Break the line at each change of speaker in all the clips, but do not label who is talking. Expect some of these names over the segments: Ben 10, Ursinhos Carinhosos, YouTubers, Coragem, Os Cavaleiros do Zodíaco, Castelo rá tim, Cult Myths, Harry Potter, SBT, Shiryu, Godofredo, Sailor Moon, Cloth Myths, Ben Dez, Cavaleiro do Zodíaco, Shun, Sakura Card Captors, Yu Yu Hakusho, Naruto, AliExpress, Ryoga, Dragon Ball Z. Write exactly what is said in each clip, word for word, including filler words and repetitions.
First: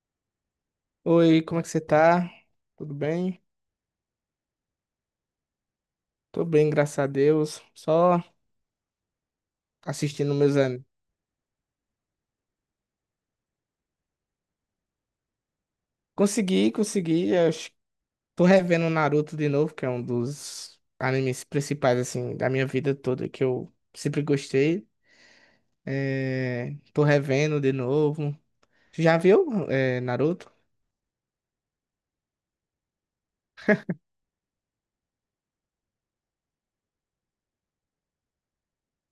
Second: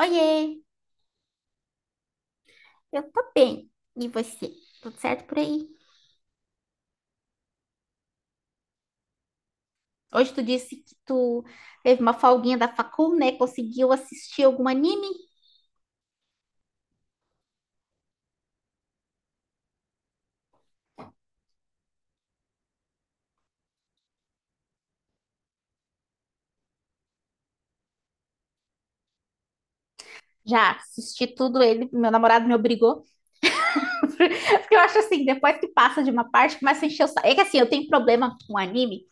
Oiê,
Oi, como é que você tá? Tudo
eu tô
bem?
bem. E você? Tudo certo por aí?
Tô bem, graças a Deus. Só
Hoje
assistindo
tu
meus
disse
animes.
que tu teve uma folguinha da facul, né? Conseguiu assistir algum anime?
Consegui, consegui. Eu acho- tô revendo Naruto de novo, que é um dos animes principais, assim, da minha vida toda, que eu sempre gostei. É, tô revendo de novo. Já viu, é, Naruto?
Já assisti tudo ele, meu namorado me obrigou. Porque eu acho assim, depois que passa de uma parte, começa a encher o saco. É que assim, eu tenho problema com anime,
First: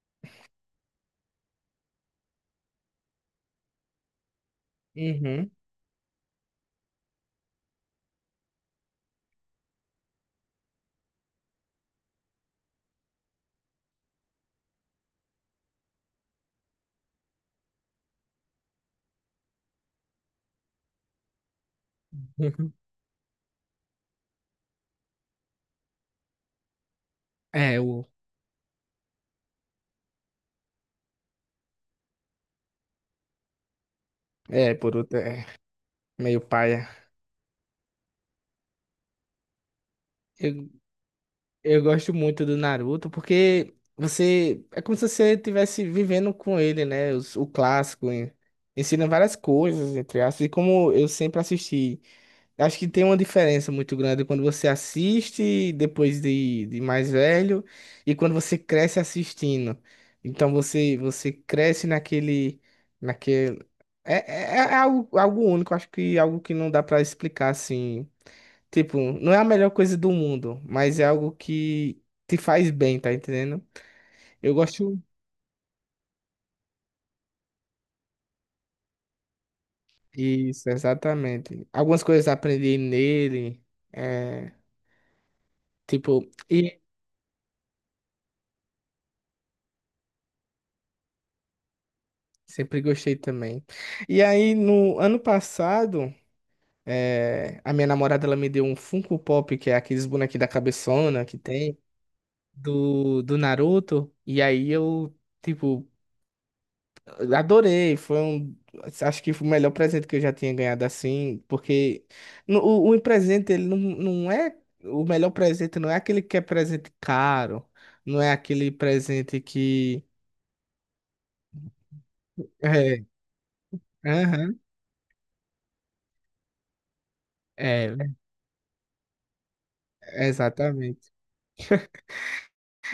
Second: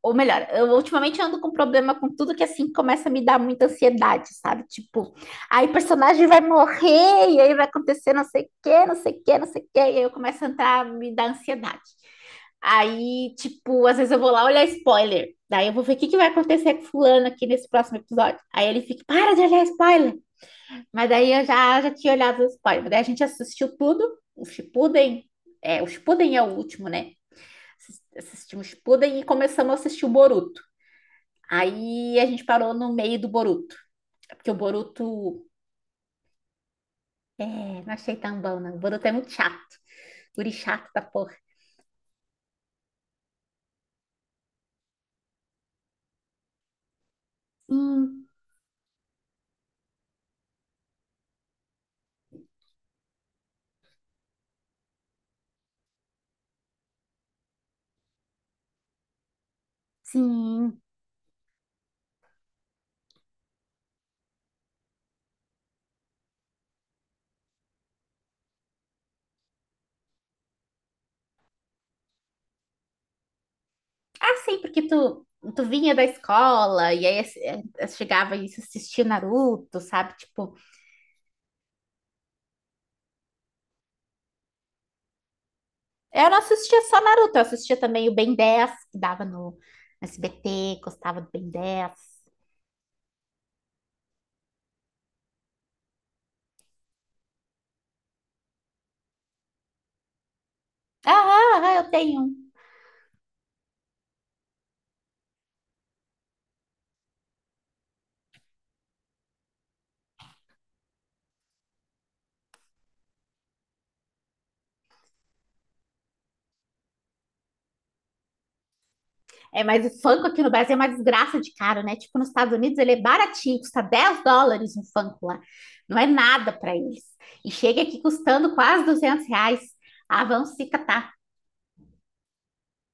ou melhor, eu ultimamente ando com problema com tudo que assim começa a me dar muita ansiedade, sabe? Tipo,
Uhum.
aí o personagem vai morrer, e aí vai acontecer não sei o quê, não sei o quê, não sei o quê, e aí eu começo a entrar, me dá ansiedade. Aí, tipo, às vezes eu vou lá olhar spoiler. Daí eu vou ver o que que vai acontecer com fulano aqui nesse próximo episódio. Aí ele fica, para de olhar spoiler. Mas daí eu já, já tinha olhado o spoiler. Daí a gente assistiu tudo, o Shippuden. É, o Shippuden é o último, né?
É,
Assis-
o...
Assistimos o Shippuden e começamos a assistir o Boruto. Aí a gente parou no meio do Boruto, é porque o
É, Boruto
Boruto,
é meio paia.
é, não achei tão bom, não. O Boruto é muito chato, guri chato da porra.
Eu gosto muito do Naruto porque você é como se você estivesse vivendo com ele, né? Os- O clássico
Sim,
en- ensina várias coisas, entre aspas. E como eu sempre assisti, acho que tem uma diferença muito grande quando você assiste depois de, de mais velho e quando você cresce assistindo. Então
sim.
você você cresce naquele naquele é, é, é algo, algo único, acho que algo que não dá pra explicar assim. Tipo, não é a melhor coisa do mundo, mas é algo que te faz bem, tá entendendo?
Ah,
Eu
sim, porque
gosto.
tu, tu vinha da escola e aí ass- eh, eh, chegava e assistia Naruto, sabe? Tipo,
Isso, exatamente. Algumas coisas aprendi nele, é,
eu
tipo,
não assistia
e
só Naruto, eu assistia também o Ben dez, que dava no S B T, gostava do Ben dez.
sempre gostei também. E aí, no ano passado, é, a minha namorada ela me deu um Funko Pop, que é aqueles bonequinhos da
Ah,
cabeçona que
ah, ah,
tem,
eu tenho um.
do, do Naruto, e aí eu. Tipo, eu adorei, foi um. Acho que foi o melhor presente que eu já tinha ganhado assim, porque no- o, o presente, ele não, não é. O melhor presente não é aquele que é presente caro, não é aquele presente
É, mas o
que.
Funko aqui no Brasil é uma desgraça de caro, né? Tipo, nos Estados Unidos ele é
É,
baratinho, custa dez
aham,
dólares um Funko lá. Não é nada para eles. E chega aqui
é,
custando quase duzentos reais. Ah, vamos se catar.
exatamente.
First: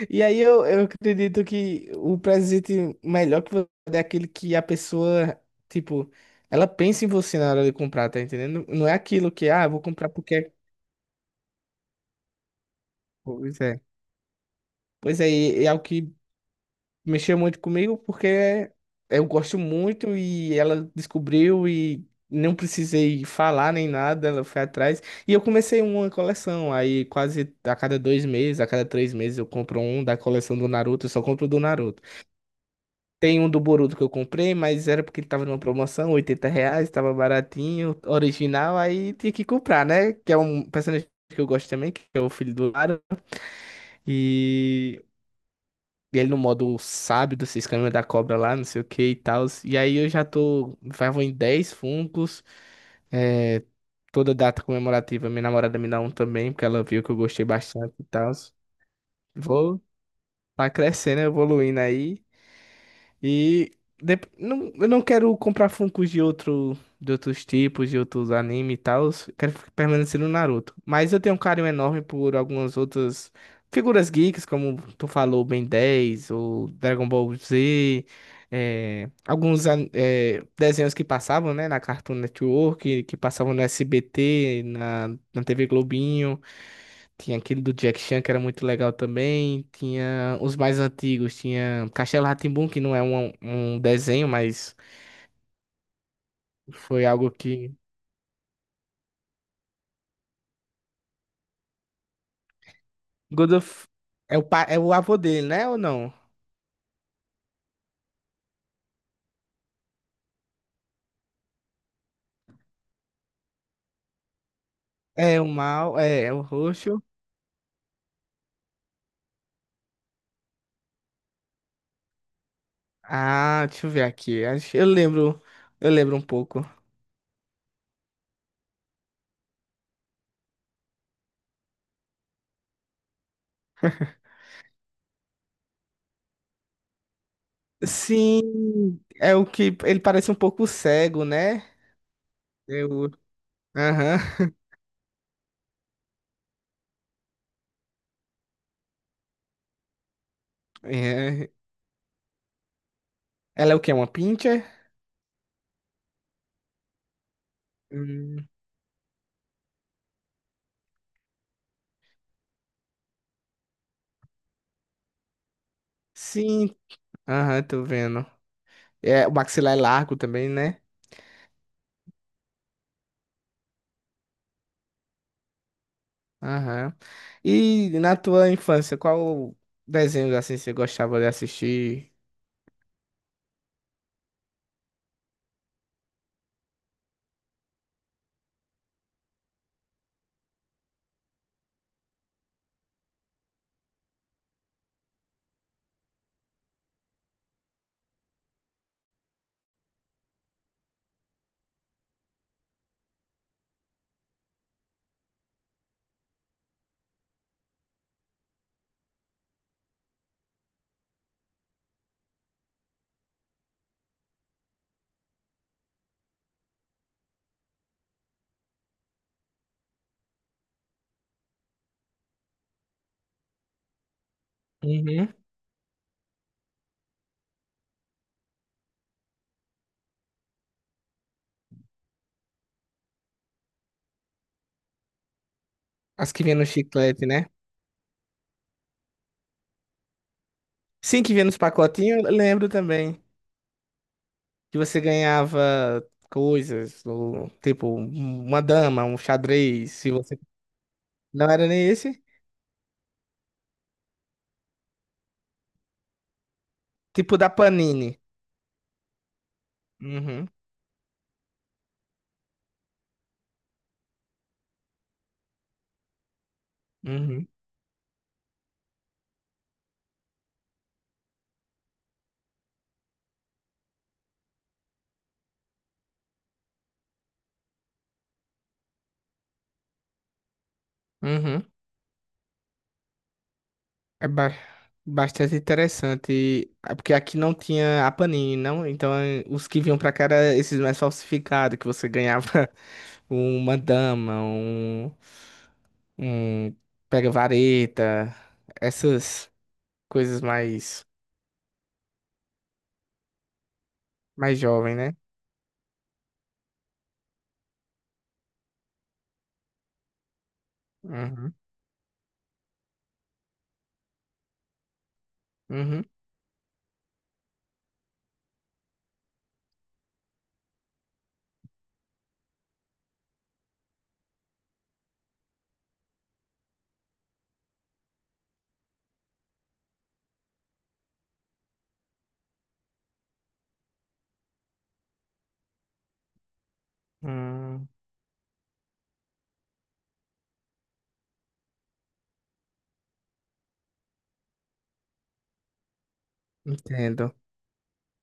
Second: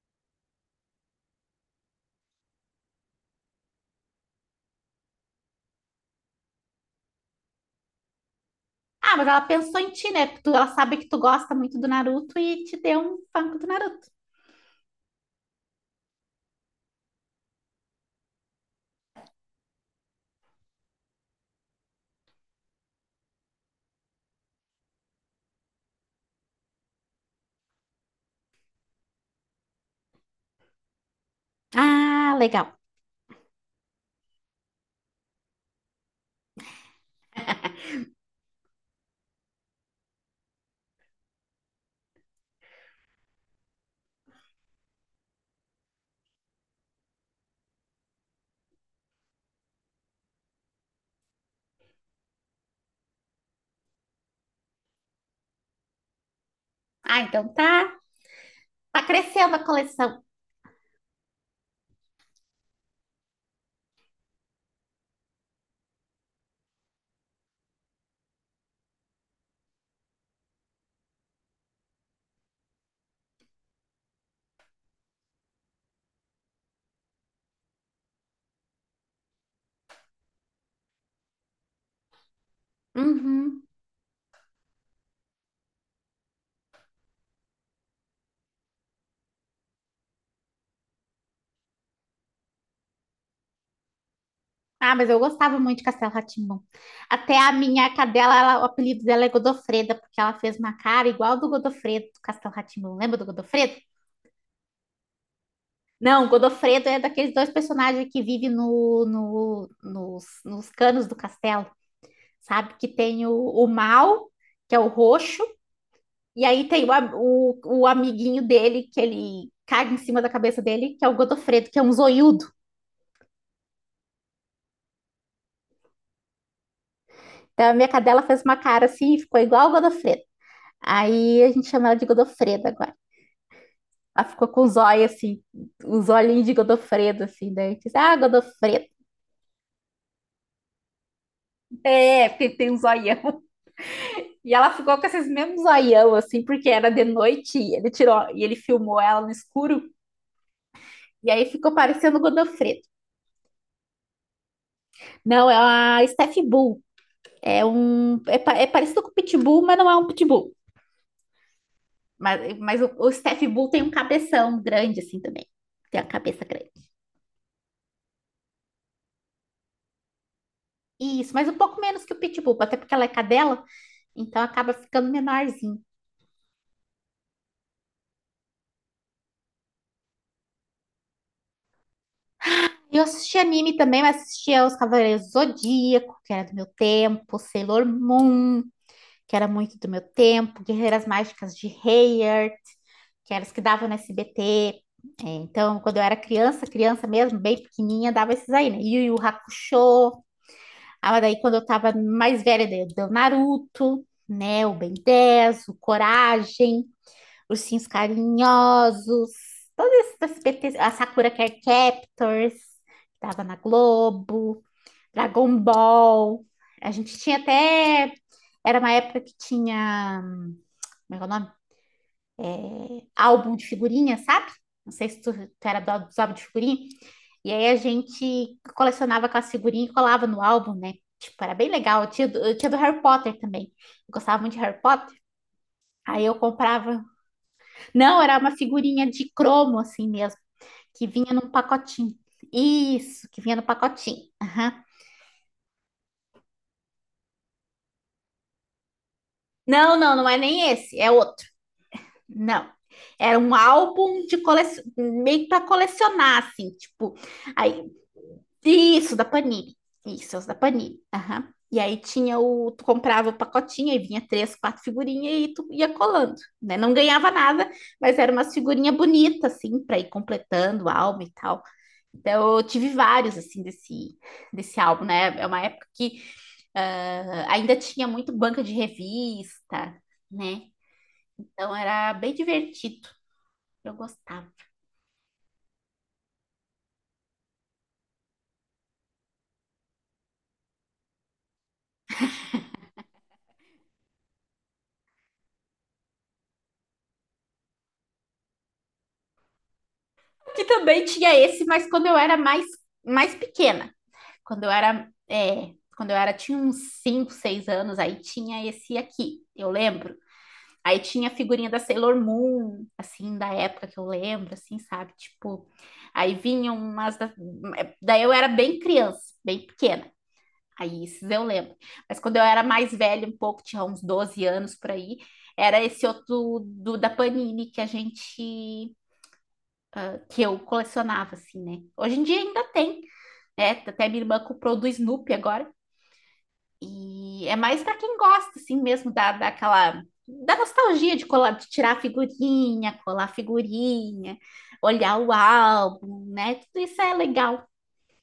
E aí eu, eu acredito que o presente melhor que você dá é aquele que a pessoa, tipo, ela pensa em você na hora de comprar, tá entendendo? Não é
Ah, mas
aquilo
ela
que, ah, eu
pensou
vou
em
comprar
ti, né?
porque.
Porque
é-
tu- ela sabe que tu gosta muito do Naruto e te deu um Funko
Pois
do
é.
Naruto.
Pois é, e é o que mexeu muito comigo porque eu gosto muito e ela descobriu e não precisei falar nem nada, ela foi atrás. E eu comecei uma coleção, aí quase a cada dois meses, a cada três meses eu compro um da coleção do Naruto, eu só compro do Naruto.
Ah, legal.
Tem um do Boruto que eu comprei, mas era porque ele tava numa promoção, oitenta reais, tava baratinho, original, aí tinha que comprar, né? Que é um personagem que eu gosto também, que é o filho do Naruto. E e ele no modo sábio dos seis caminhos da cobra lá, não sei o que e tal. E aí eu já tô. Já vou em dez funcos. É, toda data comemorativa, minha namorada me dá um também, porque ela viu que eu
Ah,
gostei
então tá,
bastante e tal.
tá crescendo a
Vou
coleção.
tá crescendo, evoluindo aí. E dep- não, eu não quero comprar Funkos de outro, de outros tipos, de outros anime e tal. Quero fi- permanecer no Naruto. Mas eu tenho um carinho enorme por algumas outras figuras geeks, como tu falou, Ben dez ou Dragon Ball Z. eh, alguns an- eh, desenhos que passavam, né, na Cartoon Network, que passavam no
Uhum.
S B T, na, na T V Globinho. Tinha aquele do Jack Chan, que era muito legal também. Tinha os mais antigos. Tinha Castelo rá que não é um, um desenho, mas
Ah, mas eu gostava muito de Castelo rá tim
foi algo
Até a
que.
minha cadela, ela- o apelido dela é Godofreda, porque ela fez uma cara igual do Godofredo, do Castelo rá tim Lembra do
God
Godofredo?
of... é o, pa... é o avô dele, né? Ou não?
Não, o Godofredo é daqueles dois personagens que vivem no, no- nos, nos canos do castelo, sabe? Que tem o, o mal, que é o
É
roxo,
o mal, é, é o
e aí tem o,
roxo.
am- o, o amiguinho dele, que ele caga em cima da cabeça dele, que é o Godofredo, que é um zoiudo.
Ah, deixa eu ver aqui. Acho- Eu lembro, eu lembro um pouco.
Então a minha cadela fez uma cara assim e ficou igual o Godofredo. Aí a gente chama ela de Godofreda agora. Ela ficou com os olhos assim, os olhinhos de Godofredo, assim, daí eu disse, ah, Godofredo,
Sim, é o que ele parece um pouco cego, né?
é, tem, tem um
Eu,
zoião.
aham.
E ela ficou com esses mesmos zoião, assim, porque era de noite e ele tirou, e ele filmou ela no escuro, e aí
É.
ficou parecendo Godofredo.
Ela é o que? Uma pincher?
Não, é uma Steph Bull, é um, é,
Hum,
pa- é parecido com o Pitbull, mas não é um Pitbull. Mas, mas o, o Steph Bull tem um cabeção grande, assim, também. Tem a cabeça grande.
Sim, aham, tô vendo. É, o maxilar é largo também, né?
Isso, mas um pouco menos que o Pitbull, até porque ela é cadela, então acaba ficando menorzinho.
Aham. E na tua infância, qual desenhos assim você gostava de assistir?
Eu assistia anime também, mas assistia Os Cavaleiros do Zodíaco, que era do meu tempo, Sailor Moon, que era muito do meu tempo, Guerreiras Mágicas de Heyer, que eram as que davam no S B T. É, então, quando eu era criança, criança mesmo, bem pequenininha, dava esses aí, né? Yu Yu Hakusho. Ah, daí quando eu tava mais velha, daí deu Naruto, né? O Ben dez, o Coragem. Ursinhos Carinhosos, todos esses S B T, a Sakura Card Captors, que tava na Globo, Dragon Ball. A gente tinha até. Era uma época que tinha. Como é é o nome? Álbum de figurinha, sabe? Não sei se
Uhum.
tu, tu era do, dos álbuns de figurinha. E aí a gente colecionava aquelas figurinhas e colava no álbum, né? Tipo, era bem legal. Eu tinha, do- eu tinha do Harry Potter também. Eu gostava muito de Harry Potter. Aí
As
eu
que vinha no
comprava.
chiclete, né?
Não, era uma figurinha de cromo, assim mesmo, que
Sim, que
vinha
vinha
num
nos
pacotinho.
pacotinhos, eu lembro também.
Isso, que vinha no pacotinho.
Que
Aham.
você ganhava coisas, ou, tipo, uma dama, um xadrez,
Não,
se
não, não é
você...
nem esse, é outro.
Não era nem esse?
Não. Era um álbum de coleção, meio para colecionar, assim, tipo,
Tipo da
aí,
Panini.
isso, da Panini. Isso, os
Uhum,
da Panini. Aham. E aí tinha o, tu comprava o pacotinho, aí vinha três, quatro figurinhas e tu ia colando, né? Não ganhava
uhum,
nada, mas era umas figurinha bonita, assim, para ir completando o álbum e tal. Então, eu tive vários, assim, desse, desse álbum, né? É uma época que ah, ainda tinha muito banca de revista, né?
uhum.
Então, era bem divertido. Eu
É
gostava.
ba- Bastante interessante. Ah, porque aqui não tinha a Panini, não? Então eh, os que vinham pra cá eram esses mais falsificados, que você ganhava uma dama, um, um pega-vareta, essas coisas
Que também
mais,
tinha esse, mas quando eu era mais, mais pequena.
mais
Quando eu
jovem,
era,
né?
é, quando eu era, tinha uns cinco seis anos, aí tinha esse aqui, eu lembro. Aí tinha a
Uhum,
figurinha da Sailor Moon, assim, da época que eu lembro, assim, sabe? Tipo,
uhum,
aí vinham umas. Da... é, Daí eu era bem criança, bem pequena. Aí esses eu lembro. Mas quando eu era mais velha, um pouco, tinha uns doze anos por aí, era esse outro do, da Panini que a gente. Que eu colecionava, assim, né? Hoje em dia ainda tem, né? Até minha irmã comprou do Snoopy agora. E é mais
hum,
para quem gosta, assim, mesmo da, daquela, da nostalgia de colar, de tirar figurinha, colar figurinha, olhar o álbum, né? Tudo isso é
entendo,
legal.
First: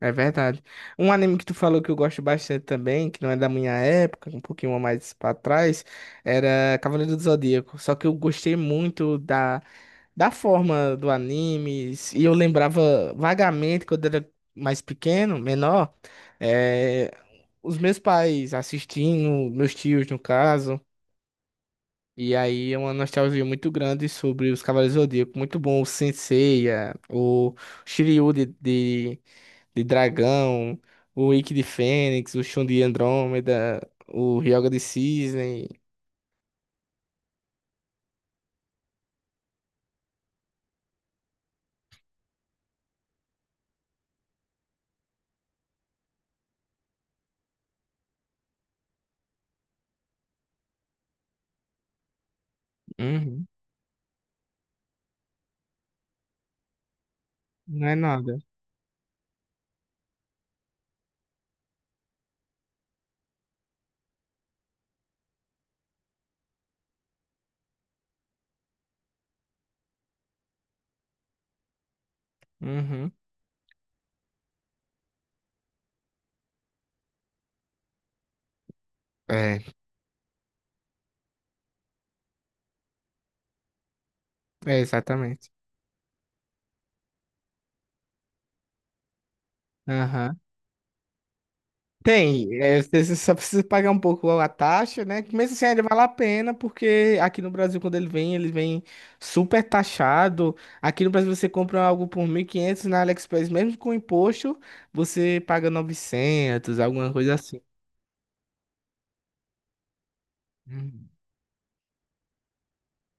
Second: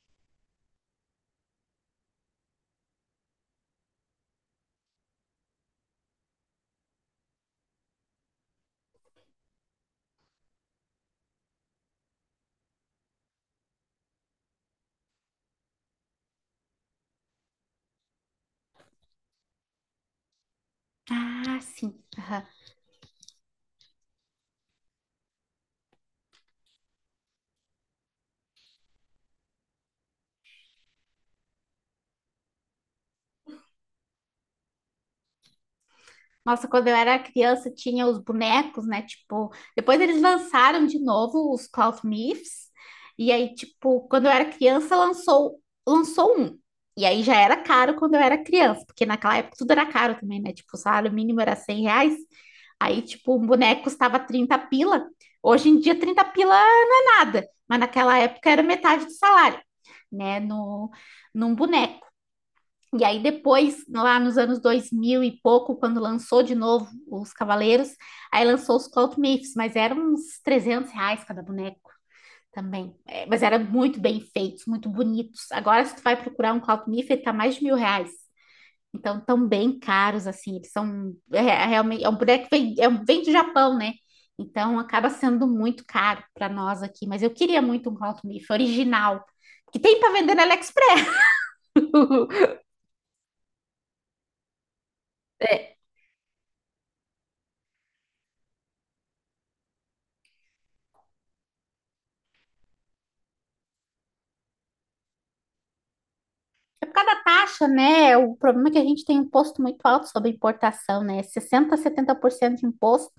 é verdade. Um anime que tu falou que eu gosto bastante também, que não é da minha época, um pouquinho mais pra trás, era Cavaleiro do Zodíaco, só que eu gostei muito da da forma do anime, e eu lembrava vagamente quando era mais pequeno, menor, eh, os meus pais assistindo, meus tios no caso,
Ah, sim.
e aí é uma nostalgia muito grande sobre os Cavaleiros do Zodíaco, muito bom o Sensei, a- o Shiryu de, de, de dragão, o Ikki de Fênix, o Shun de Andrômeda, o Ryoga de Cisne.
Nossa, quando eu era criança tinha os bonecos, né? Tipo, depois eles lançaram de novo os Cloth Myths. E aí, tipo, quando eu era criança lançou lançou um. E aí já era caro quando eu era criança, porque naquela época tudo era caro também, né? Tipo, o salário mínimo era cem reais. Aí, tipo, um
Uhum.
boneco custava trinta pila. Hoje em dia, trinta pila é nada, mas
Não é
naquela
nada.
época era metade do salário, né? No, num boneco. E aí depois, lá nos anos dois mil e pouco, quando lançou de novo os Cavaleiros, aí lançou os Cult Myths, mas eram uns trezentos reais cada boneco também.
Uhum.
É, mas eram muito bem feitos, muito bonitos. Agora, se tu vai procurar um Cult Myth, ele tá mais de mil reais. Então, tão
É,
bem caros, assim, eles são... É, é realmente, é um boneco que vem, é um, vem do Japão, né? Então,
é
acaba sendo
Exatamente.
muito caro para nós aqui. Mas eu queria muito um Cult Myth original, que tem para vender na AliExpress.
Tem, é, você só precisa pagar um pouco a taxa, né? Que mesmo assim, ainda vale a pena, porque aqui no Brasil, quando ele vem, ele vem super taxado. Aqui no Brasil, você compra algo por mil e quinhentos na AliExpress, mesmo com imposto, você paga novecentos
É por causa
alguma
da
coisa assim.
taxa, né? O problema é que a gente tem um imposto muito alto sobre importação,
Uhum.
né? sessenta, setenta por cento de imposto.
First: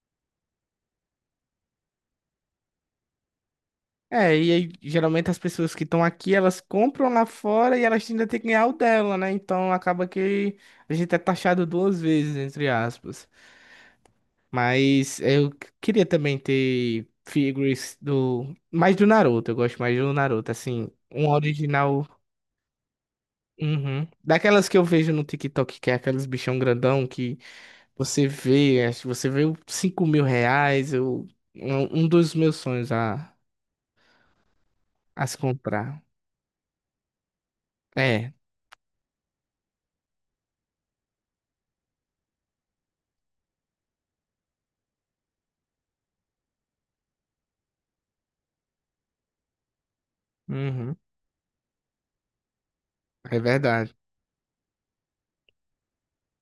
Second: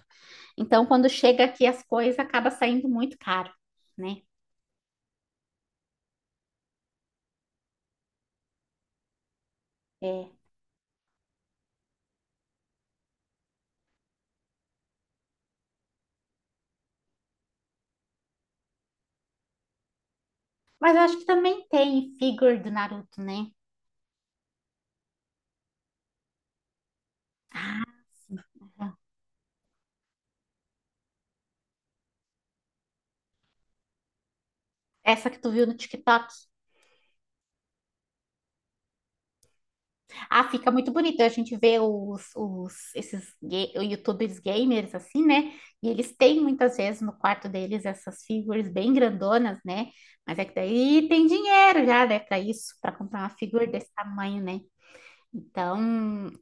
Então, quando chega aqui as coisas, acaba saindo muito caro, né?
É, e aí, geralmente as pessoas que estão aqui, elas compram lá fora e elas ainda têm que ganhar o dela, né? Então acaba
É.
que a gente é taxado duas vezes, entre aspas. Mas eu queria também ter figures do. Mais do Naruto, eu gosto mais do Naruto, assim.
Mas eu acho que
Um
também
original.
tem figure do Naruto, né?
Uhum. Daquelas que eu vejo no TikTok, que é aqueles bichão grandão que você vê, acho que você vê o cinco mil reais. Eu, é um um dos meus sonhos a, a
Essa que
se
tu viu no
comprar.
TikTok.
É.
Ah, fica muito bonito. A gente vê os, os esses ga- YouTubers gamers assim, né? E eles têm muitas vezes no quarto deles essas figures bem grandonas, né? Mas é que
Uhum.
daí tem dinheiro já, né, para isso, para comprar uma
É
figura desse
verdade.
tamanho, né? Então,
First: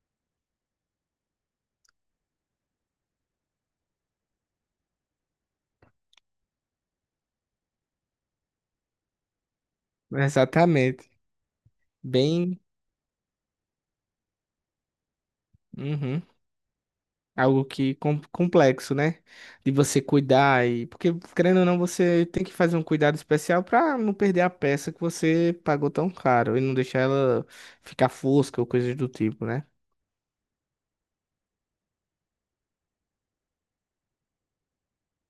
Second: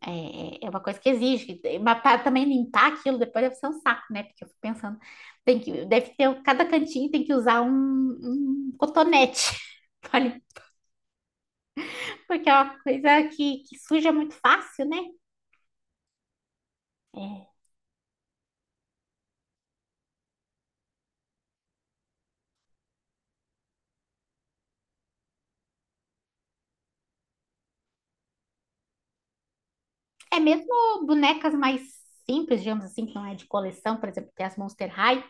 é, é é uma coisa que exige. Mas para também limpar aquilo depois deve ser um saco, né? Porque eu fico pensando, tem que, deve ter, cada cantinho tem que usar um, um cotonete. pra limpar,
Exatamente.
porque é
Bem.
uma coisa que, que suja muito fácil, né?
Uhum. Algo que com- complexo, né? De você cuidar e porque querendo ou não, você tem que fazer um cuidado especial para não perder a peça que você pagou tão caro e não deixar ela ficar fosca ou coisas do tipo, né?
É mesmo bonecas mais simples, digamos assim, que não é de coleção, por exemplo, tem as Monster High.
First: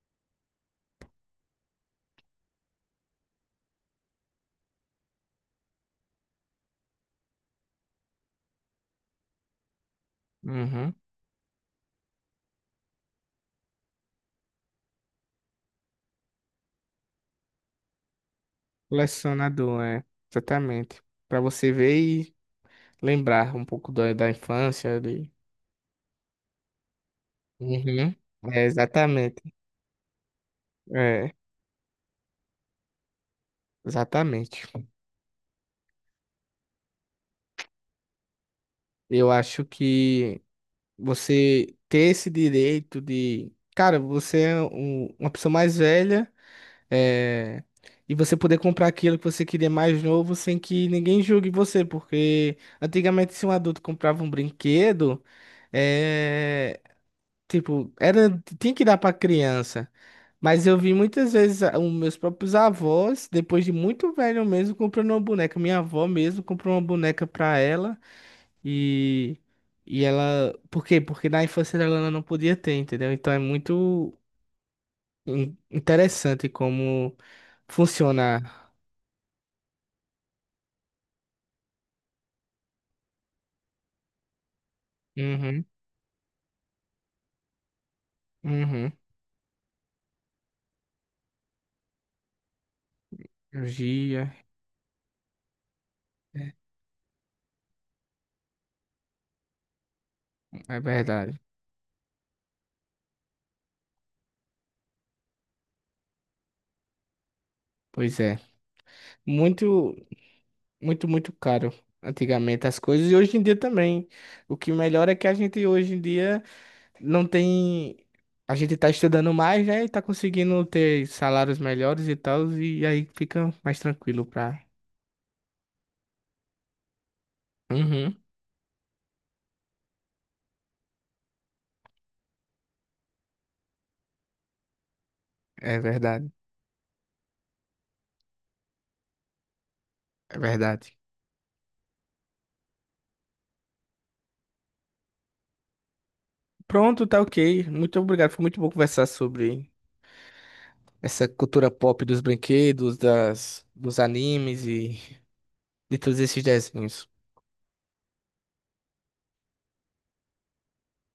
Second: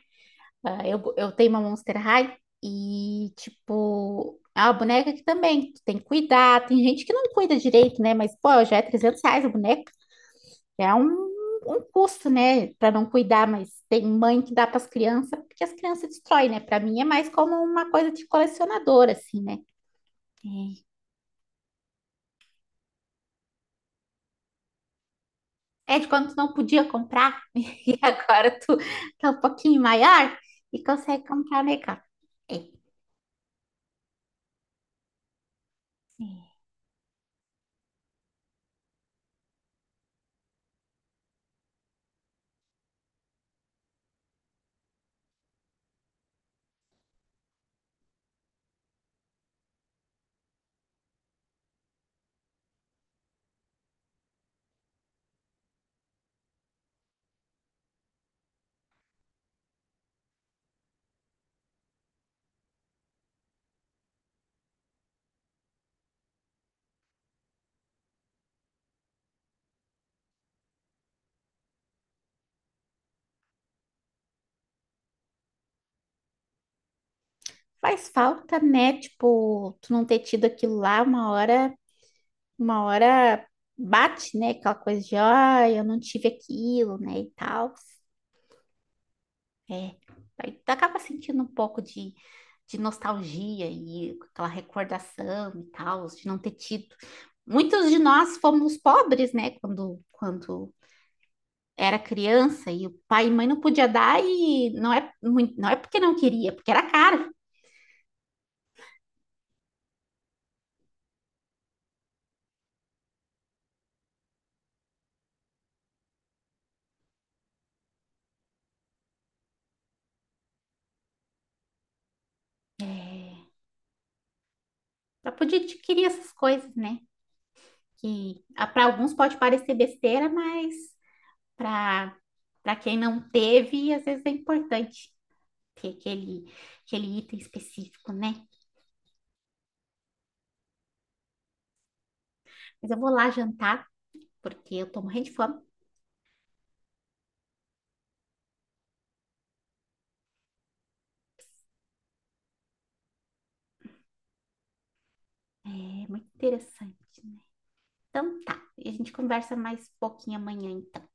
Ah, eu, eu tenho uma Monster High e, tipo, é uma boneca que também tu tem que cuidar. Tem gente que não cuida direito, né? Mas, pô, já é trezentos reais a boneca. É
Uhum.
um, um custo, né? Pra não cuidar, mas tem mãe que dá pras crianças, porque as crianças destroem, né? Pra mim é mais como uma coisa de colecionador, assim, né?
Colecionador, é, exatamente. Para você ver e lembrar um pouco da, da infância ali.
É de quando tu não podia comprar e
Uhum.
agora
É,
tu tá um
exatamente.
pouquinho maior e consegue
É,
comprar legal. É,
exatamente. Eu acho que você ter esse direito de, cara, você é um- uma pessoa mais velha, é, e você poder comprar aquilo que você queria mais novo sem que ninguém julgue você, porque antigamente se um adulto comprava um brinquedo, é, tipo, era, tinha que dar pra criança. Mas eu vi muitas vezes a- os meus próprios avós, depois de muito velho mesmo, comprando uma boneca. Minha avó mesmo comprou uma boneca pra ela. E, e ela. Por quê? Porque na infância dela ela não podia ter, entendeu? Então é muito in- interessante como
faz falta,
funciona.
né? Tipo, tu não ter tido aquilo lá uma hora, uma hora bate, né? Aquela coisa de,
Uhum,
ó, eu não tive aquilo, né? E tal.
uhum.
É, aí tu acaba sentindo um pouco de, de nostalgia e
Cirurgia,
aquela recordação e tal, de não ter tido. Muitos de nós fomos pobres, né? Quando, quando
é verdade.
era criança e o pai e mãe não podia dar e não é, mui- não é porque não queria, porque era caro.
Pois é. Muito, muito, muito caro antigamente as coisas e hoje em dia também. O que melhora é que a gente hoje em dia não tem. A gente tá estudando mais, né? E tá conseguindo ter salários melhores e tal, e aí
É,
fica mais tranquilo pra.
para poder adquirir essas coisas, né?
Uhum,
Que para alguns pode parecer besteira, mas para para quem não teve, às vezes é importante
é
ter
verdade.
aquele, aquele item específico, né?
É verdade.
Mas eu vou lá jantar, porque eu tô morrendo de fome.
Pronto, tá ok. Muito obrigado. Foi muito bom conversar sobre essa cultura pop dos brinquedos, das, dos animes e de
É
todos
muito
esses
interessante,
desenhos.
né? Então tá, e a gente conversa mais pouquinho amanhã, então.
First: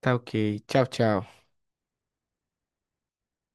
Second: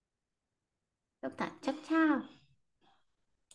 Tá ok. Tchau,
Então
tchau.
tá, tchau, tchau.